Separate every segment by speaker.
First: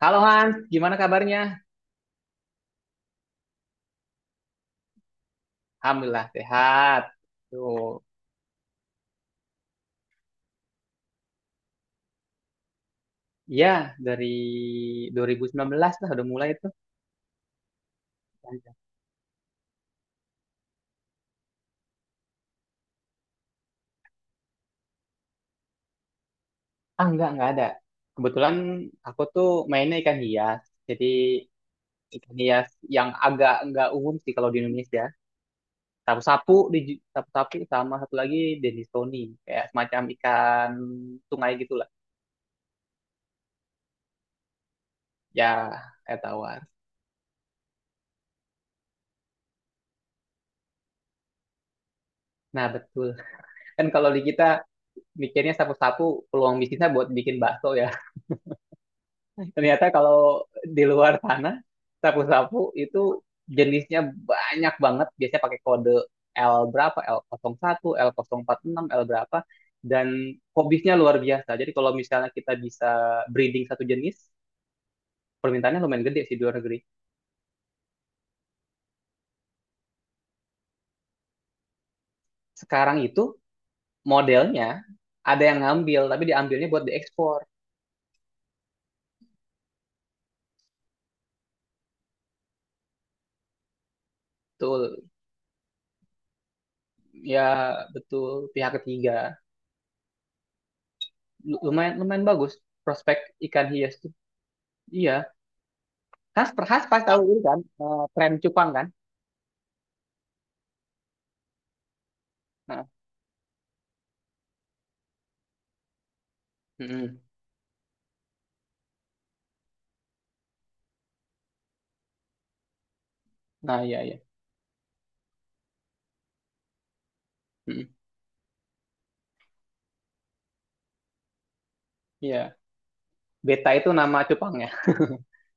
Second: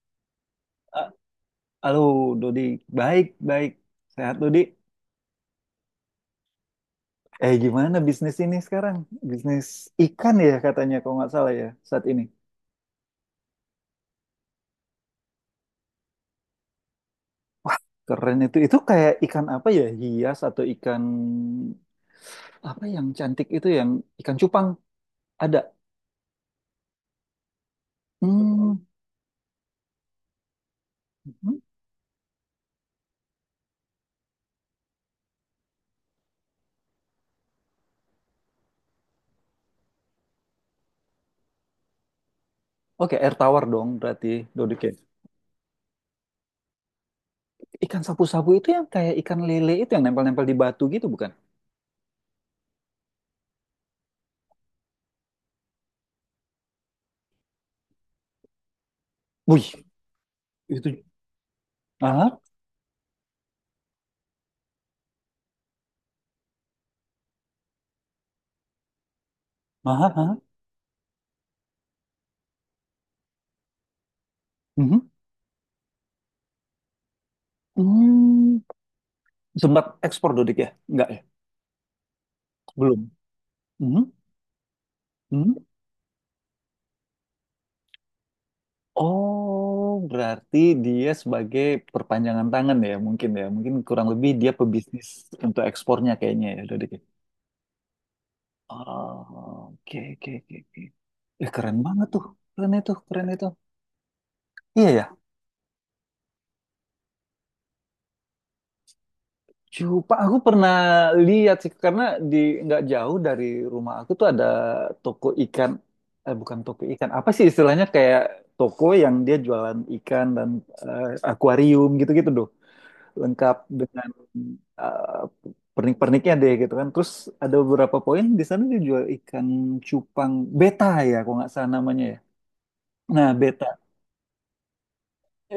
Speaker 1: Halo Hans, gimana
Speaker 2: Ah,
Speaker 1: kabarnya?
Speaker 2: Halo, Dodi. Baik, baik. Sehat, Dodi.
Speaker 1: Alhamdulillah sehat.
Speaker 2: Gimana
Speaker 1: Tuh,
Speaker 2: bisnis ini sekarang? Bisnis ikan ya katanya, kalau nggak salah ya, saat ini.
Speaker 1: ya dari 2019 lah udah mulai itu?
Speaker 2: Keren itu. Itu kayak ikan apa ya? Hias atau ikan... Apa yang cantik itu yang ikan cupang? Ada.
Speaker 1: Ah enggak ada. Kebetulan
Speaker 2: Hmm.
Speaker 1: aku tuh mainnya ikan hias. Jadi
Speaker 2: hmm.
Speaker 1: ikan hias yang agak enggak umum sih kalau di Indonesia. Sapu-sapu, sapu-sapu sama satu lagi Denisoni. Kayak semacam ikan sungai gitulah.
Speaker 2: Oke, air tawar dong berarti, Dodi. Oke.
Speaker 1: Ya, kayak tawar.
Speaker 2: Ikan sapu-sapu itu yang kayak ikan lele itu yang nempel-nempel di batu gitu, bukan?
Speaker 1: Nah betul. Kan kalau di kita mikirnya sapu-sapu peluang bisnisnya buat bikin bakso ya.
Speaker 2: Wih,
Speaker 1: Ternyata kalau di
Speaker 2: itu.
Speaker 1: luar tanah
Speaker 2: Ah,
Speaker 1: sapu-sapu itu jenisnya banyak banget. Biasanya pakai kode L berapa, L01, L046, L nol empat enam, L berapa. Dan
Speaker 2: ah, ah.
Speaker 1: hobisnya luar biasa. Jadi kalau misalnya kita bisa breeding satu jenis,
Speaker 2: Mhm.
Speaker 1: permintaannya lumayan gede sih di luar negeri.
Speaker 2: Hmm. Sempat ekspor, Dodik ya? Enggak ya?
Speaker 1: Sekarang
Speaker 2: Belum.
Speaker 1: itu
Speaker 2: Mhm,
Speaker 1: modelnya ada
Speaker 2: mhm.
Speaker 1: yang ngambil, tapi diambilnya buat diekspor.
Speaker 2: Oh, berarti dia sebagai perpanjangan tangan ya. Mungkin kurang lebih dia pebisnis
Speaker 1: Betul,
Speaker 2: untuk ekspornya kayaknya ya, Dodik. Ya?
Speaker 1: ya betul pihak
Speaker 2: Oh,
Speaker 1: ketiga.
Speaker 2: oke, oke, oke, oke.
Speaker 1: Lu-
Speaker 2: Keren
Speaker 1: Lumayan
Speaker 2: banget tuh.
Speaker 1: lumayan bagus
Speaker 2: Keren itu,
Speaker 1: prospek
Speaker 2: keren itu.
Speaker 1: ikan hias tuh.
Speaker 2: Iya
Speaker 1: Iya,
Speaker 2: ya.
Speaker 1: khas khas pas tahu ini kan, tren cupang kan.
Speaker 2: Aku pernah lihat sih karena di nggak
Speaker 1: Nah.
Speaker 2: jauh dari rumah aku tuh ada toko ikan. Eh, bukan toko ikan.
Speaker 1: Mm-mm.
Speaker 2: Apa sih istilahnya kayak toko yang dia jualan ikan dan akuarium gitu-gitu, doh. Lengkap
Speaker 1: Nah, iya,
Speaker 2: dengan
Speaker 1: iya.
Speaker 2: pernik-perniknya deh gitu kan. Terus ada
Speaker 1: Mm-mm.
Speaker 2: beberapa poin di sana dia jual ikan cupang beta ya, kalau nggak salah namanya ya.
Speaker 1: Iya,
Speaker 2: Nah, beta.
Speaker 1: beta itu nama cupangnya.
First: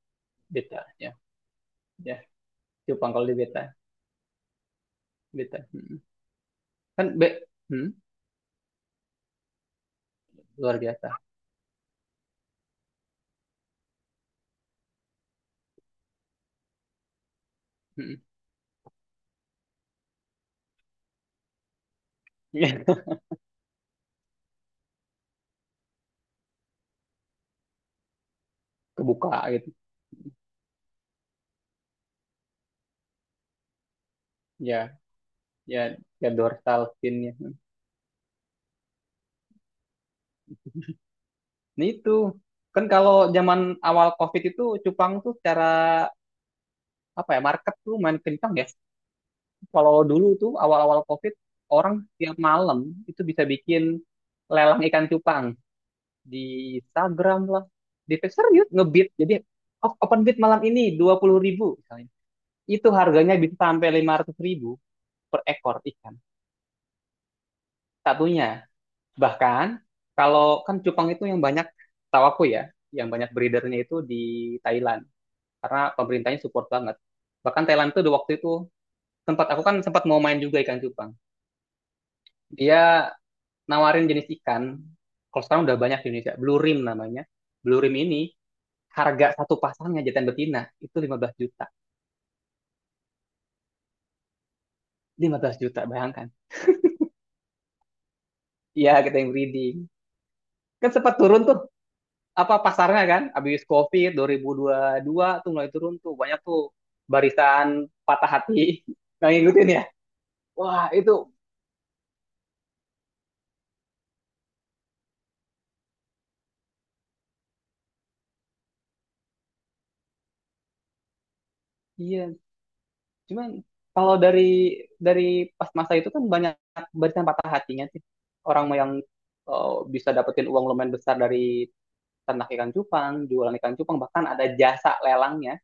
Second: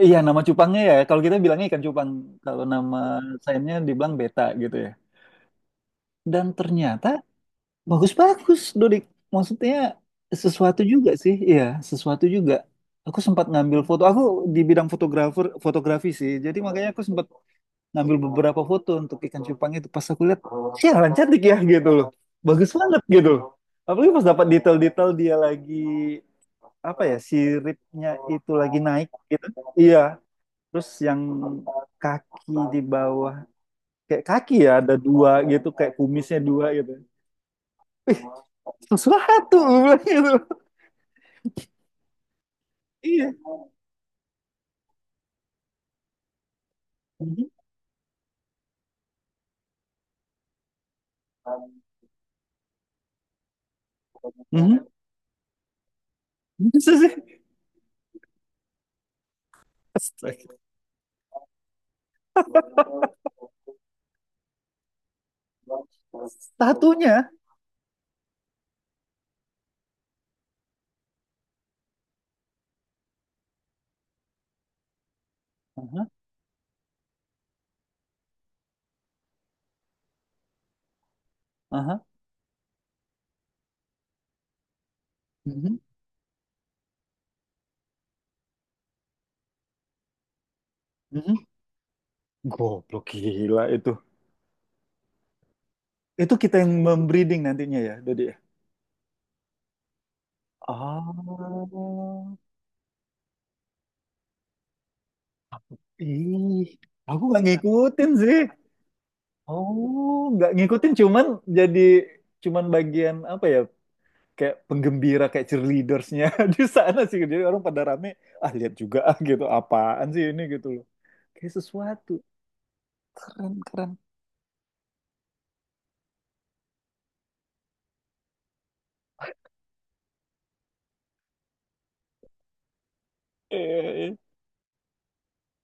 Speaker 2: Iya, nama cupangnya
Speaker 1: Beta,
Speaker 2: ya.
Speaker 1: ya,
Speaker 2: Kalau kita bilangnya ikan cupang,
Speaker 1: ya.
Speaker 2: kalau nama
Speaker 1: Cupang kalau di beta.
Speaker 2: sayapnya dibilang beta gitu ya.
Speaker 1: Beta. Mm-mm.
Speaker 2: Dan ternyata
Speaker 1: kan be Mm,
Speaker 2: bagus-bagus, Dodik. Maksudnya
Speaker 1: luar
Speaker 2: sesuatu juga
Speaker 1: biasa.
Speaker 2: sih, iya, sesuatu juga. Aku sempat ngambil foto. Aku di bidang fotografer, fotografi sih. Jadi makanya aku sempat ngambil
Speaker 1: Mm-mm.
Speaker 2: beberapa foto untuk ikan cupang itu pas aku lihat sialan cantik ya gitu loh bagus
Speaker 1: Iya.
Speaker 2: banget gitu loh. Apalagi pas dapat detail-detail dia lagi apa ya siripnya itu lagi naik
Speaker 1: Kebuka
Speaker 2: gitu
Speaker 1: gitu.
Speaker 2: iya terus yang kaki di bawah kayak kaki ya
Speaker 1: Ya,
Speaker 2: ada dua gitu
Speaker 1: ya,
Speaker 2: kayak
Speaker 1: ya,
Speaker 2: kumisnya dua
Speaker 1: dorsal
Speaker 2: gitu.
Speaker 1: finnya.
Speaker 2: Ih, sesuatu gue bilang gitu
Speaker 1: Nah, itu kan kalau
Speaker 2: iya.
Speaker 1: zaman awal covid itu cupang tuh secara apa ya,
Speaker 2: Mhm.
Speaker 1: market tuh main kencang ya. Kalau dulu tuh awal-awal covid orang tiap malam itu bisa bikin lelang
Speaker 2: Mhm.
Speaker 1: ikan cupang di
Speaker 2: Bisa sih.
Speaker 1: Instagram lah, di Twitter, serius ngebit. Jadi, oh, open bid
Speaker 2: Astaga.
Speaker 1: malam ini 20 ribu misalnya, itu harganya bisa sampai 500 ribu per ekor ikan
Speaker 2: Satunya.
Speaker 1: satunya. Bahkan kalau kan cupang itu yang banyak tahu aku ya, yang banyak breedernya itu di Thailand karena
Speaker 2: Aha,
Speaker 1: pemerintahnya support banget. Bahkan Thailand tuh di waktu itu sempat, aku kan sempat mau main juga ikan cupang,
Speaker 2: aha.
Speaker 1: dia nawarin jenis ikan, kalau sekarang
Speaker 2: Mhm,
Speaker 1: udah banyak di Indonesia blue rim namanya. Blue rim ini harga satu pasangnya jantan betina itu 15
Speaker 2: mhm.
Speaker 1: juta.
Speaker 2: Goblok gila itu.
Speaker 1: 15 juta, bayangkan.
Speaker 2: Itu kita yang membreeding nantinya ya, Dodi. Ya?
Speaker 1: Iya, kita yang breeding. Kan
Speaker 2: Ah,
Speaker 1: sempat turun tuh, apa, pasarnya kan habis Covid dua 2022 tuh mulai turun tuh banyak tuh
Speaker 2: ih, aku nggak
Speaker 1: barisan
Speaker 2: ngikutin
Speaker 1: patah
Speaker 2: sih.
Speaker 1: hati yang ngikutin ya.
Speaker 2: Oh, nggak
Speaker 1: Wah,
Speaker 2: ngikutin,
Speaker 1: itu
Speaker 2: cuman jadi cuman bagian apa ya? Kayak penggembira, kayak cheerleadersnya di sana sih. Jadi orang pada rame, ah lihat juga ah gitu, apaan sih ini gitu loh. Kayak sesuatu
Speaker 1: iya. Cuman
Speaker 2: keren keren.
Speaker 1: kalau dari pas masa itu kan banyak barisan patah hatinya sih. Orang yang, eh, bisa dapetin uang lumayan besar dari ternak ikan cupang, jualan ikan
Speaker 2: Iya
Speaker 1: cupang,
Speaker 2: iya
Speaker 1: bahkan ada jasa lelangnya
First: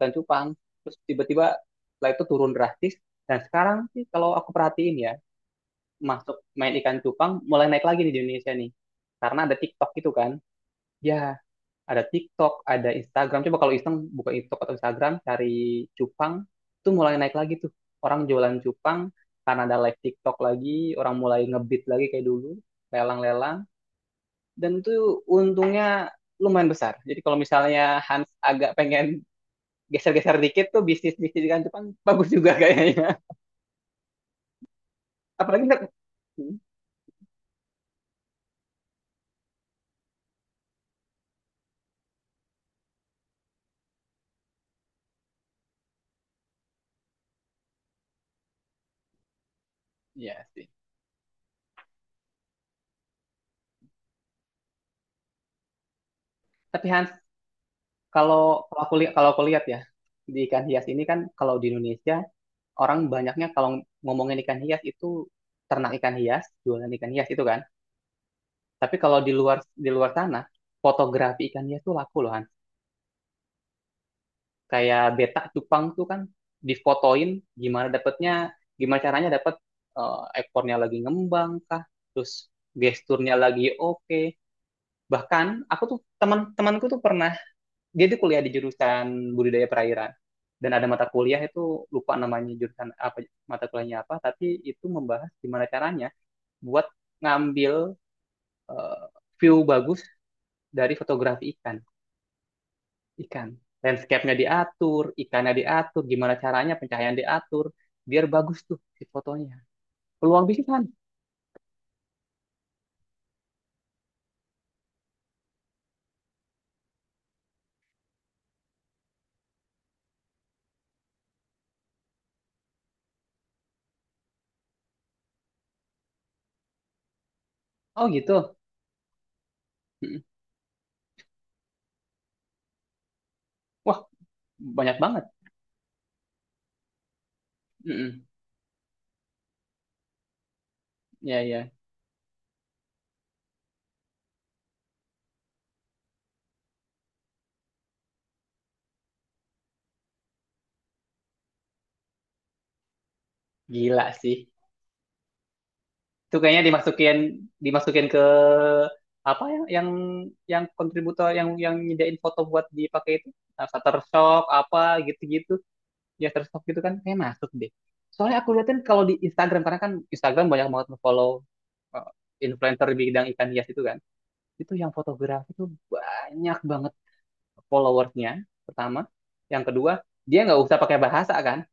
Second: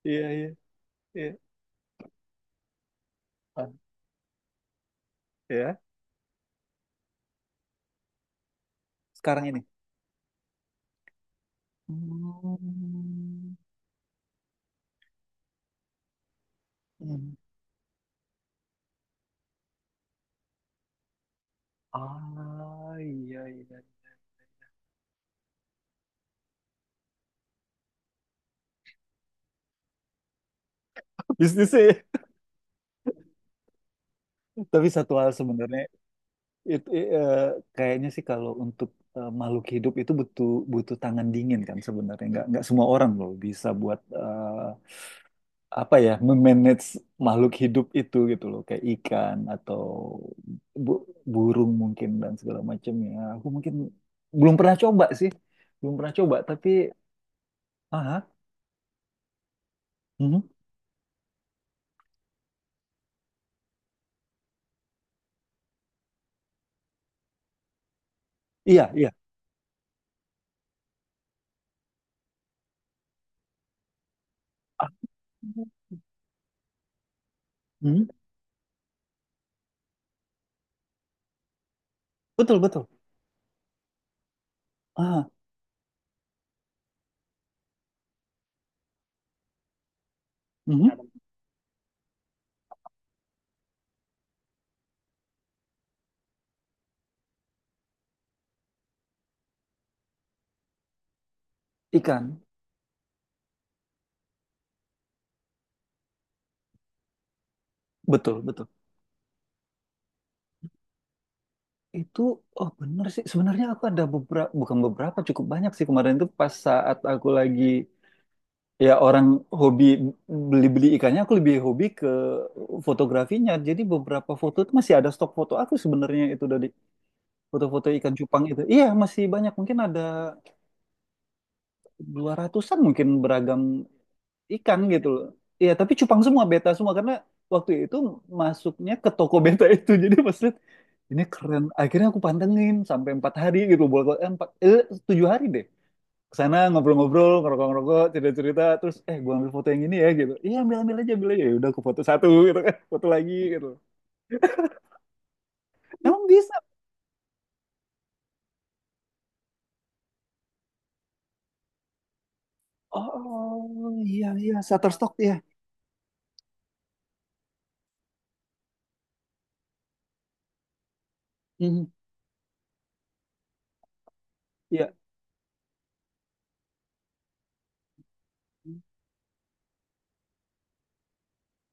Speaker 1: dan
Speaker 2: iya iya.
Speaker 1: cupang, terus
Speaker 2: iya.
Speaker 1: tiba-tiba setelah itu turun drastis. Dan
Speaker 2: Ah,
Speaker 1: sekarang sih kalau aku perhatiin ya,
Speaker 2: ya.
Speaker 1: masuk main ikan cupang mulai naik lagi nih di Indonesia nih karena
Speaker 2: Sekarang
Speaker 1: ada
Speaker 2: ini.
Speaker 1: TikTok gitu kan. Ya, ada TikTok, ada Instagram, coba kalau iseng buka TikTok atau Instagram cari cupang, itu mulai
Speaker 2: Hmm.
Speaker 1: naik lagi tuh orang jualan cupang karena ada live TikTok lagi, orang mulai ngebit lagi kayak dulu,
Speaker 2: Ah, iya,
Speaker 1: lelang-lelang.
Speaker 2: iya.
Speaker 1: Dan itu untungnya lumayan besar. Jadi kalau misalnya Hans agak pengen geser-geser dikit tuh, bisnis-bisnis di
Speaker 2: Bisnisnya.
Speaker 1: Jepang
Speaker 2: Ya.
Speaker 1: bagus juga kayaknya.
Speaker 2: Tapi satu hal
Speaker 1: Apalagi
Speaker 2: sebenarnya
Speaker 1: ntar,
Speaker 2: itu eh, kayaknya sih kalau untuk makhluk hidup itu butuh butuh tangan dingin kan sebenarnya nggak semua orang loh bisa buat apa ya memanage makhluk hidup itu gitu loh kayak ikan atau
Speaker 1: ya sih.
Speaker 2: bu- burung mungkin dan segala macamnya. Aku mungkin belum pernah coba sih, belum pernah coba tapi
Speaker 1: Tapi Hans,
Speaker 2: ah, ah,
Speaker 1: kalau kalau aku lihat ya, di
Speaker 2: mhm.
Speaker 1: ikan hias ini kan kalau di Indonesia orang banyaknya kalau ngomongin ikan hias itu ternak ikan hias, jualan ikan hias itu kan.
Speaker 2: Iya
Speaker 1: Tapi
Speaker 2: iya,
Speaker 1: kalau di luar sana fotografi ikan hias tuh laku loh Hans.
Speaker 2: ah,
Speaker 1: Kayak betak cupang tuh kan difotoin gimana
Speaker 2: mhm.
Speaker 1: dapetnya, gimana caranya dapet, ekornya lagi ngembang kah, terus
Speaker 2: Betul betul,
Speaker 1: gesturnya lagi oke.
Speaker 2: ah,
Speaker 1: Bahkan aku tuh teman-temanku tuh pernah, dia tuh kuliah di jurusan budidaya perairan dan ada mata
Speaker 2: mhm.
Speaker 1: kuliah itu, lupa namanya jurusan apa, mata kuliahnya apa, tapi itu membahas gimana caranya buat ngambil, eh, view bagus dari fotografi ikan.
Speaker 2: Ikan,
Speaker 1: Ikan, landscape-nya diatur, ikannya diatur, gimana caranya pencahayaan diatur biar
Speaker 2: betul,
Speaker 1: bagus
Speaker 2: betul.
Speaker 1: tuh si fotonya. Peluang bisnis kan.
Speaker 2: Itu, oh bener sih. Sebenarnya aku ada beberapa, bukan beberapa, cukup banyak sih kemarin itu pas saat aku lagi, ya orang hobi beli-beli ikannya, aku lebih hobi ke fotografinya. Jadi beberapa foto itu masih ada stok foto aku sebenarnya itu dari foto-foto
Speaker 1: Oh
Speaker 2: ikan cupang
Speaker 1: gitu.
Speaker 2: itu. Iya, masih banyak. Mungkin ada
Speaker 1: Mm-mm.
Speaker 2: 200-an mungkin beragam
Speaker 1: Wah,
Speaker 2: ikan
Speaker 1: banyak
Speaker 2: gitu loh.
Speaker 1: banget.
Speaker 2: Iya, tapi cupang semua beta semua karena waktu itu
Speaker 1: Mm-mm.
Speaker 2: masuknya ke toko beta itu. Jadi pas lihat ini
Speaker 1: Ya,
Speaker 2: keren.
Speaker 1: ya.
Speaker 2: Akhirnya aku pantengin sampai empat hari gitu bolak eh, empat eh, tujuh hari deh. Kesana ngobrol-ngobrol, ngerokok-ngerokok, cerita-cerita, terus gua ambil foto yang ini ya gitu. Iya ambil ambil aja, ambil aja. Ya udah aku foto satu gitu kan, foto lagi gitu.
Speaker 1: Gila sih.
Speaker 2: Emang
Speaker 1: Itu
Speaker 2: bisa?
Speaker 1: kayaknya dimasukin dimasukin ke apa, yang, yang kontributor, yang nyediain foto buat dipakai itu. Nah,
Speaker 2: Oh iya
Speaker 1: Shutterstock
Speaker 2: iya,
Speaker 1: apa
Speaker 2: Shutterstock ya.
Speaker 1: gitu-gitu, ya Shutterstock gitu kan, kayak masuk deh. Soalnya aku liatin kalau di Instagram, karena kan Instagram banyak banget follow
Speaker 2: Mhm,
Speaker 1: influencer di bidang ikan hias itu kan, itu yang
Speaker 2: Iya,
Speaker 1: fotografi itu banyak banget followersnya. Pertama, yang kedua, dia nggak usah pakai bahasa kan,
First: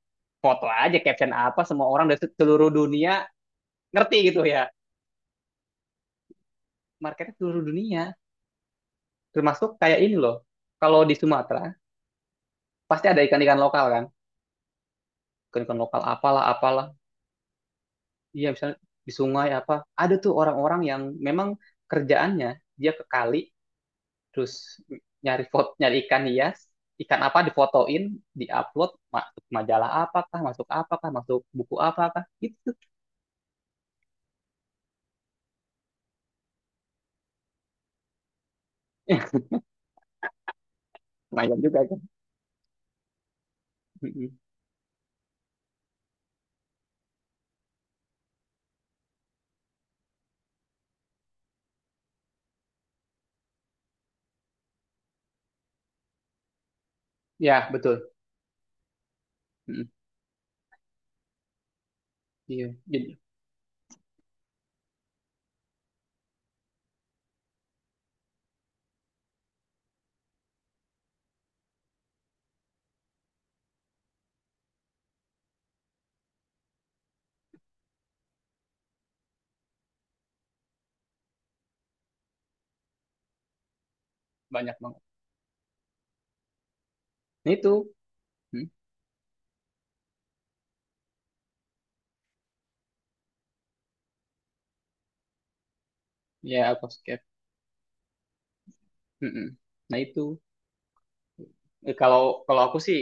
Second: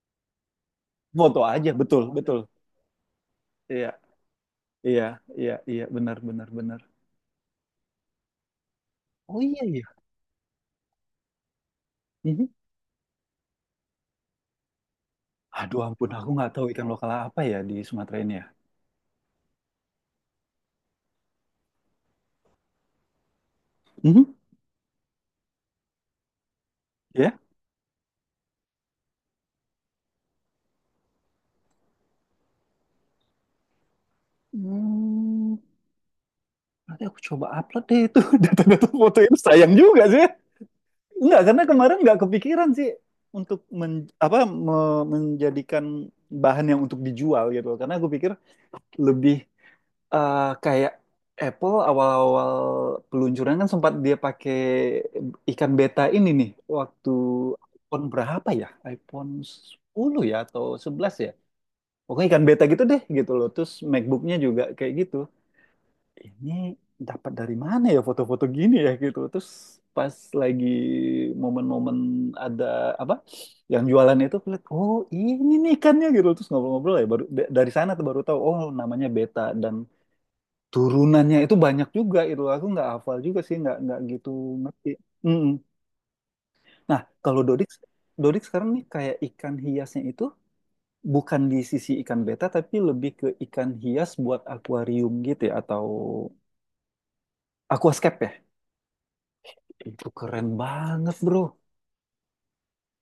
Speaker 1: foto aja caption
Speaker 2: foto
Speaker 1: apa,
Speaker 2: aja,
Speaker 1: semua
Speaker 2: betul
Speaker 1: orang dari
Speaker 2: betul.
Speaker 1: seluruh dunia
Speaker 2: Iya
Speaker 1: ngerti gitu ya,
Speaker 2: iya iya iya, benar benar benar.
Speaker 1: marketnya seluruh dunia.
Speaker 2: Oh iya
Speaker 1: Termasuk
Speaker 2: iya.
Speaker 1: kayak ini loh. Kalau di Sumatera,
Speaker 2: Mhm.
Speaker 1: pasti ada ikan-ikan lokal kan.
Speaker 2: Aduh
Speaker 1: Ikan-ikan lokal
Speaker 2: ampun, aku
Speaker 1: apalah,
Speaker 2: nggak tahu ikan
Speaker 1: apalah.
Speaker 2: lokal apa ya di Sumatera ini ya.
Speaker 1: Iya, misalnya di sungai apa. Ada tuh orang-orang yang memang kerjaannya, dia ke kali,
Speaker 2: Mhm.
Speaker 1: terus nyari foto, nyari ikan hias, ikan
Speaker 2: Ya?
Speaker 1: apa difotoin, diupload, masuk majalah apakah, masuk buku apakah, gitu.
Speaker 2: Hmm, nanti aku coba upload deh itu data-data foto itu. Sayang juga sih. Enggak,
Speaker 1: Lumayan
Speaker 2: karena
Speaker 1: juga
Speaker 2: kemarin
Speaker 1: kan.
Speaker 2: nggak kepikiran sih untuk
Speaker 1: Mm-mm.
Speaker 2: menjadikan bahan yang untuk dijual gitu. Karena aku pikir lebih kayak Apple awal-awal peluncuran kan sempat dia pakai ikan beta ini nih waktu
Speaker 1: Ya,
Speaker 2: iPhone
Speaker 1: betul.
Speaker 2: berapa ya? iPhone
Speaker 1: Mm-mm.
Speaker 2: sepuluh ya atau 11 ya? Pokoknya ikan beta
Speaker 1: Iya,
Speaker 2: gitu deh
Speaker 1: jadi
Speaker 2: gitu loh terus MacBooknya juga kayak gitu ini dapat dari mana ya foto-foto gini ya gitu terus pas lagi momen-momen ada apa yang jualan itu aku lihat oh ini nih ikannya gitu terus ngobrol-ngobrol ya baru dari sana tuh baru tahu oh namanya beta dan turunannya itu banyak juga itu aku nggak hafal juga sih nggak gitu
Speaker 1: banyak
Speaker 2: ngerti.
Speaker 1: banget.
Speaker 2: Mm-mm. Nah kalau
Speaker 1: Nah
Speaker 2: Dodik
Speaker 1: itu.
Speaker 2: Dodik
Speaker 1: Mm.
Speaker 2: sekarang nih kayak ikan hiasnya itu bukan di sisi ikan beta tapi lebih ke ikan hias buat akuarium gitu ya atau
Speaker 1: Ya, aquascape.
Speaker 2: aquascape ya
Speaker 1: Mm-mm. Nah
Speaker 2: itu
Speaker 1: itu.
Speaker 2: keren banget bro.
Speaker 1: Eh, Kalau kalau aku sih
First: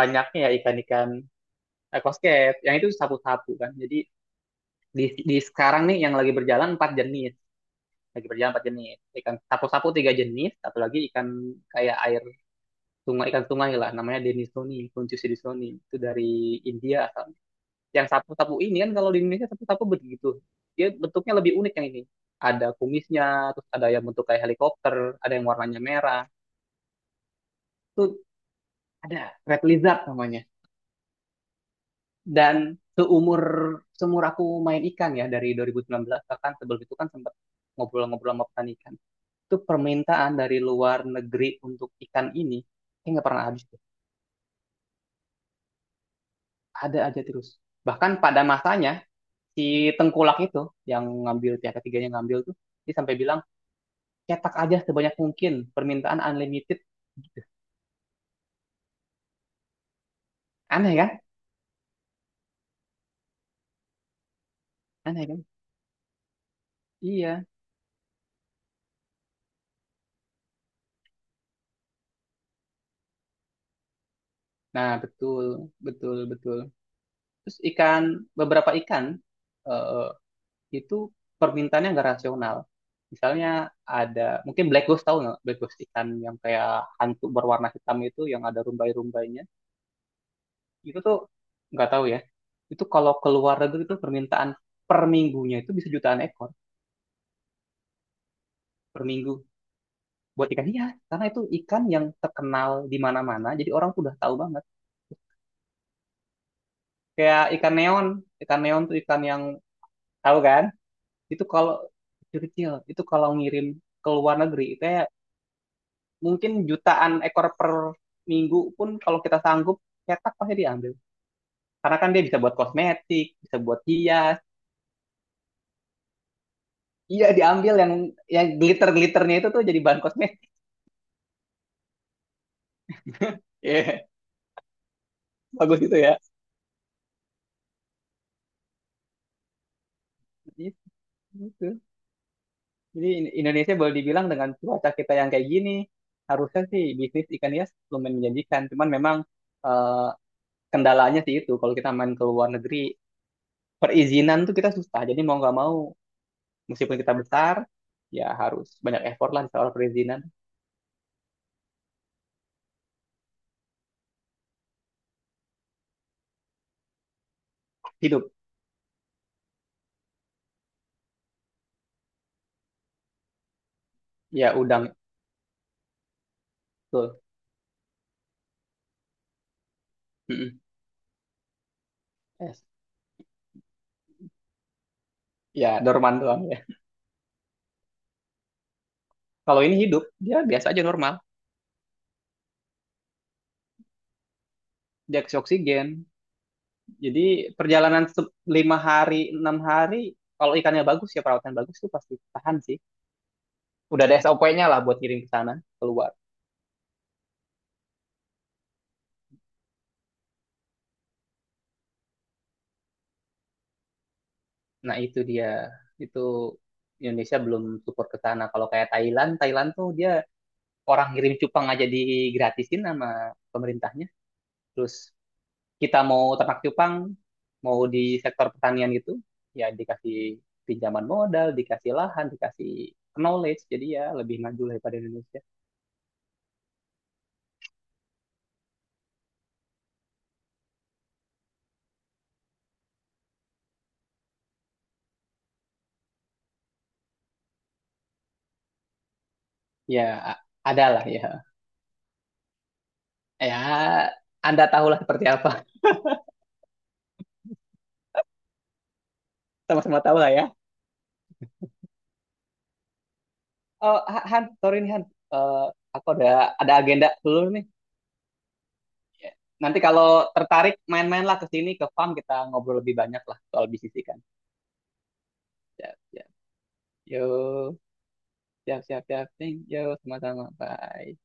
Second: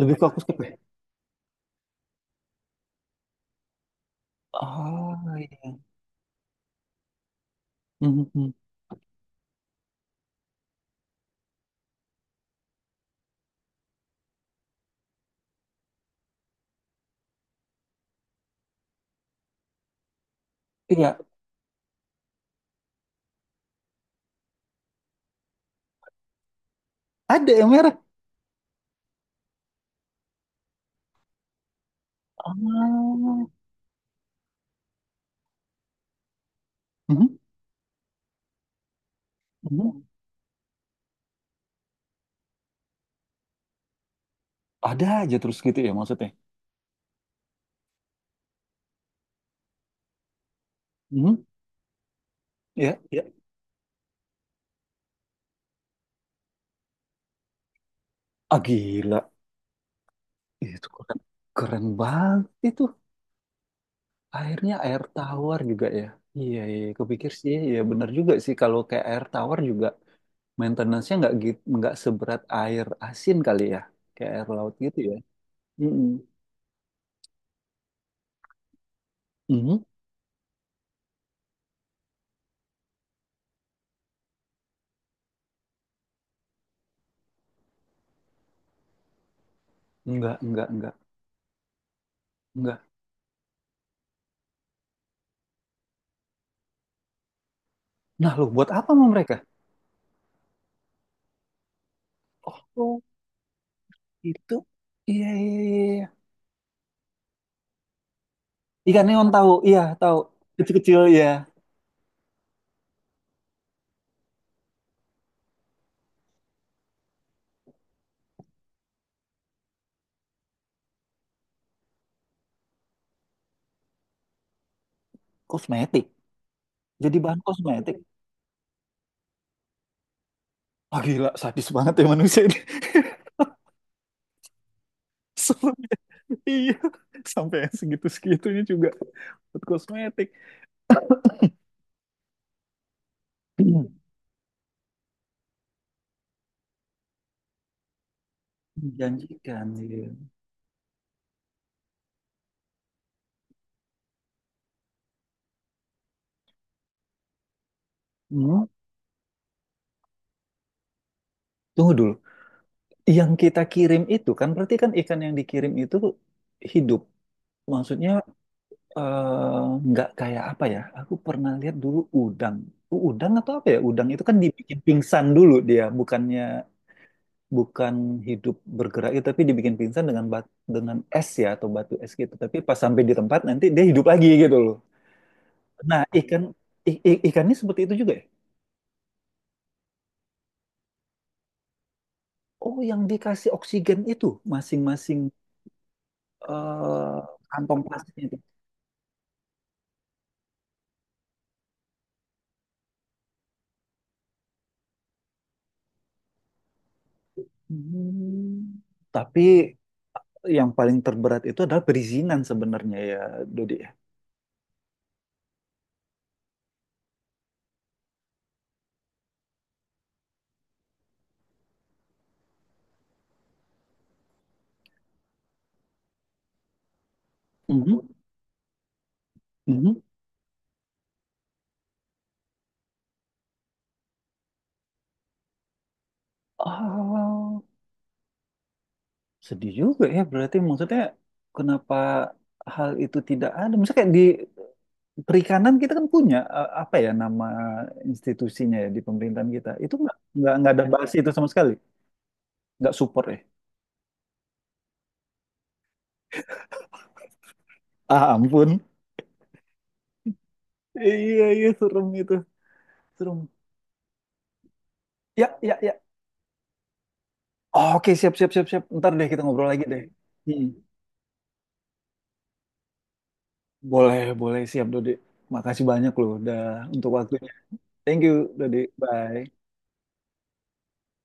Speaker 2: Lebih ke
Speaker 1: ya
Speaker 2: aquascape ya
Speaker 1: ikan-ikan aquascape. Yang itu sapu-sapu kan. Jadi di,
Speaker 2: oh
Speaker 1: di
Speaker 2: iya.
Speaker 1: sekarang nih yang lagi berjalan empat jenis. Lagi berjalan
Speaker 2: Mhm.
Speaker 1: empat jenis. Ikan sapu-sapu tiga jenis. Satu lagi ikan kayak air sungai, ikan sungai lah. Namanya Denisoni, Kuntius denisoni. Itu dari India asalnya. Yang sapu-sapu ini kan kalau di Indonesia sapu-sapu begitu. Dia
Speaker 2: Iya
Speaker 1: bentuknya lebih unik yang ini. Ada kumisnya, terus ada yang bentuk kayak helikopter, ada yang warnanya merah.
Speaker 2: ada yang merah
Speaker 1: Itu ada red lizard namanya. Dan seumur
Speaker 2: ah.
Speaker 1: seumur aku main ikan ya dari 2019, bahkan sebelum itu kan sempat
Speaker 2: Mhm.
Speaker 1: ngobrol-ngobrol sama petani ikan, itu
Speaker 2: Mhm.
Speaker 1: permintaan dari luar negeri untuk ikan ini kayak nggak pernah habis tuh,
Speaker 2: Ada aja terus gitu ya maksudnya.
Speaker 1: ada aja terus. Bahkan pada masanya si tengkulak itu yang
Speaker 2: Mhm.
Speaker 1: ngambil, pihak ketiganya ngambil tuh, dia
Speaker 2: Ya
Speaker 1: sampai
Speaker 2: ya
Speaker 1: bilang cetak aja sebanyak mungkin, permintaan unlimited,
Speaker 2: ah gila itu
Speaker 1: aneh kan.
Speaker 2: keren keren banget itu airnya air
Speaker 1: Aneh kan.
Speaker 2: tawar juga ya iya iya iya. Kepikir
Speaker 1: Iya,
Speaker 2: sih ya bener juga sih kalau kayak air tawar juga maintenance-nya nggak gitu, nggak seberat air asin kali ya, kayak air laut
Speaker 1: nah
Speaker 2: gitu ya.
Speaker 1: betul,
Speaker 2: Mm-mm.
Speaker 1: betul, betul. Terus ikan, beberapa ikan,
Speaker 2: Mhm.
Speaker 1: eh, itu permintaannya nggak rasional. Misalnya ada, mungkin black ghost, tahu nggak? Black ghost ikan yang kayak hantu berwarna hitam itu, yang ada rumbai-rumbainya.
Speaker 2: Nggak,
Speaker 1: Itu tuh nggak tahu ya.
Speaker 2: nggak.
Speaker 1: Itu kalau keluar negeri itu permintaan per minggunya itu bisa jutaan ekor
Speaker 2: Nah, lu buat apa
Speaker 1: per
Speaker 2: sama mereka?
Speaker 1: minggu, buat ikan iya, karena itu ikan yang terkenal di
Speaker 2: Oh,
Speaker 1: mana-mana, jadi orang tuh udah tahu
Speaker 2: itu.
Speaker 1: banget.
Speaker 2: Iya, iya, iya. iya.
Speaker 1: Kayak ikan neon, ikan neon tuh
Speaker 2: Ikan
Speaker 1: ikan
Speaker 2: neon
Speaker 1: yang
Speaker 2: tahu, iya tahu.
Speaker 1: tahu kan,
Speaker 2: Kecil-kecil ya,
Speaker 1: itu kalau kecil-kecil itu, kalau ngirim ke luar negeri itu ya mungkin jutaan ekor per minggu pun, kalau kita sanggup cetak pasti diambil. Karena kan dia bisa buat kosmetik, bisa buat hias.
Speaker 2: kosmetik. Jadi
Speaker 1: Iya,
Speaker 2: bahan
Speaker 1: diambil yang
Speaker 2: kosmetik.
Speaker 1: yang glitter-glitternya itu tuh jadi bahan kosmetik.
Speaker 2: Ah, gila, sadis banget ya manusia ini.
Speaker 1: Iya,
Speaker 2: Serem
Speaker 1: bagus
Speaker 2: ya.
Speaker 1: itu ya.
Speaker 2: Iya, sampai yang segitu-segitunya juga buat kosmetik.
Speaker 1: Gitu. Jadi Indonesia boleh dibilang dengan cuaca kita yang kayak gini, harusnya sih bisnis ikan hias lumayan menjanjikan. Cuman memang,
Speaker 2: Menjanjikan, iya.
Speaker 1: eh, kendalanya sih itu kalau kita main ke luar negeri perizinan tuh kita susah. Jadi mau nggak mau, meskipun kita besar, ya
Speaker 2: Hmm,
Speaker 1: harus banyak effort lah di soal perizinan.
Speaker 2: Tunggu dulu. Yang kita kirim itu kan berarti kan ikan yang dikirim itu hidup. Maksudnya
Speaker 1: Hidup.
Speaker 2: eh, nggak kayak apa ya? Aku pernah lihat dulu udang. Udang atau apa ya? Udang itu kan
Speaker 1: Ya,
Speaker 2: dibikin
Speaker 1: udang.
Speaker 2: pingsan dulu dia, bukannya
Speaker 1: Betul.
Speaker 2: bukan hidup bergerak itu, tapi dibikin pingsan
Speaker 1: Mm-mm.
Speaker 2: dengan es ya atau batu es gitu. Tapi
Speaker 1: Es.
Speaker 2: pas sampai di tempat nanti dia hidup lagi gitu loh.
Speaker 1: Ya,
Speaker 2: Nah,
Speaker 1: dorman doang
Speaker 2: ikan
Speaker 1: ya.
Speaker 2: ikannya seperti itu juga ya?
Speaker 1: Kalau ini hidup, dia biasa aja normal.
Speaker 2: Oh, yang dikasih oksigen itu masing-masing
Speaker 1: Dia kasih oksigen.
Speaker 2: eh,
Speaker 1: Jadi
Speaker 2: kantong
Speaker 1: perjalanan
Speaker 2: plastiknya itu.
Speaker 1: 5 hari, 6 hari, kalau ikannya bagus ya, perawatan bagus tuh pasti tahan sih. Udah ada SOP-nya lah buat kirim ke sana, keluar.
Speaker 2: Hmm. Tapi yang paling terberat itu adalah perizinan sebenarnya ya, Dodi. Ya.
Speaker 1: Nah itu dia. Itu Indonesia belum support ke sana. Kalau kayak Thailand, Thailand tuh dia orang ngirim cupang aja digratisin sama pemerintahnya. Terus kita mau ternak cupang, mau di
Speaker 2: Mhm,
Speaker 1: sektor pertanian gitu, ya
Speaker 2: mhm.
Speaker 1: dikasih pinjaman modal, dikasih lahan, dikasih knowledge, jadi ya lebih maju daripada Indonesia.
Speaker 2: Oh, sedih juga ya. Berarti maksudnya kenapa hal itu tidak ada? Misalnya kayak di perikanan kita kan punya apa ya nama institusinya ya di pemerintahan kita. Itu
Speaker 1: Ya, a-
Speaker 2: nggak ada
Speaker 1: ada lah
Speaker 2: bahas itu
Speaker 1: ya.
Speaker 2: sama sekali. Nggak support ya.
Speaker 1: Ya, Anda tahulah seperti apa.
Speaker 2: Ah ampun.
Speaker 1: Sama-sama tahu lah ya.
Speaker 2: Iya iya serem itu. Serem.
Speaker 1: Oh, Han, sorry nih Han.
Speaker 2: Ya
Speaker 1: Eh,
Speaker 2: ya ya.
Speaker 1: aku ada agenda dulu nih.
Speaker 2: Oke siap siap siap siap. Ntar deh
Speaker 1: Ya,
Speaker 2: kita ngobrol
Speaker 1: nanti
Speaker 2: lagi deh.
Speaker 1: kalau
Speaker 2: Hmm.
Speaker 1: tertarik, main-main lah ke sini ke farm, kita ngobrol lebih banyak lah soal bisnis ikan.
Speaker 2: Boleh, boleh siap Dodi. Makasih
Speaker 1: Siap,
Speaker 2: banyak
Speaker 1: siap.
Speaker 2: loh udah untuk waktunya.
Speaker 1: Yo,
Speaker 2: Thank you Dodi.
Speaker 1: siap, siap, siap.
Speaker 2: Bye.
Speaker 1: Thank you. Sama-sama. Bye.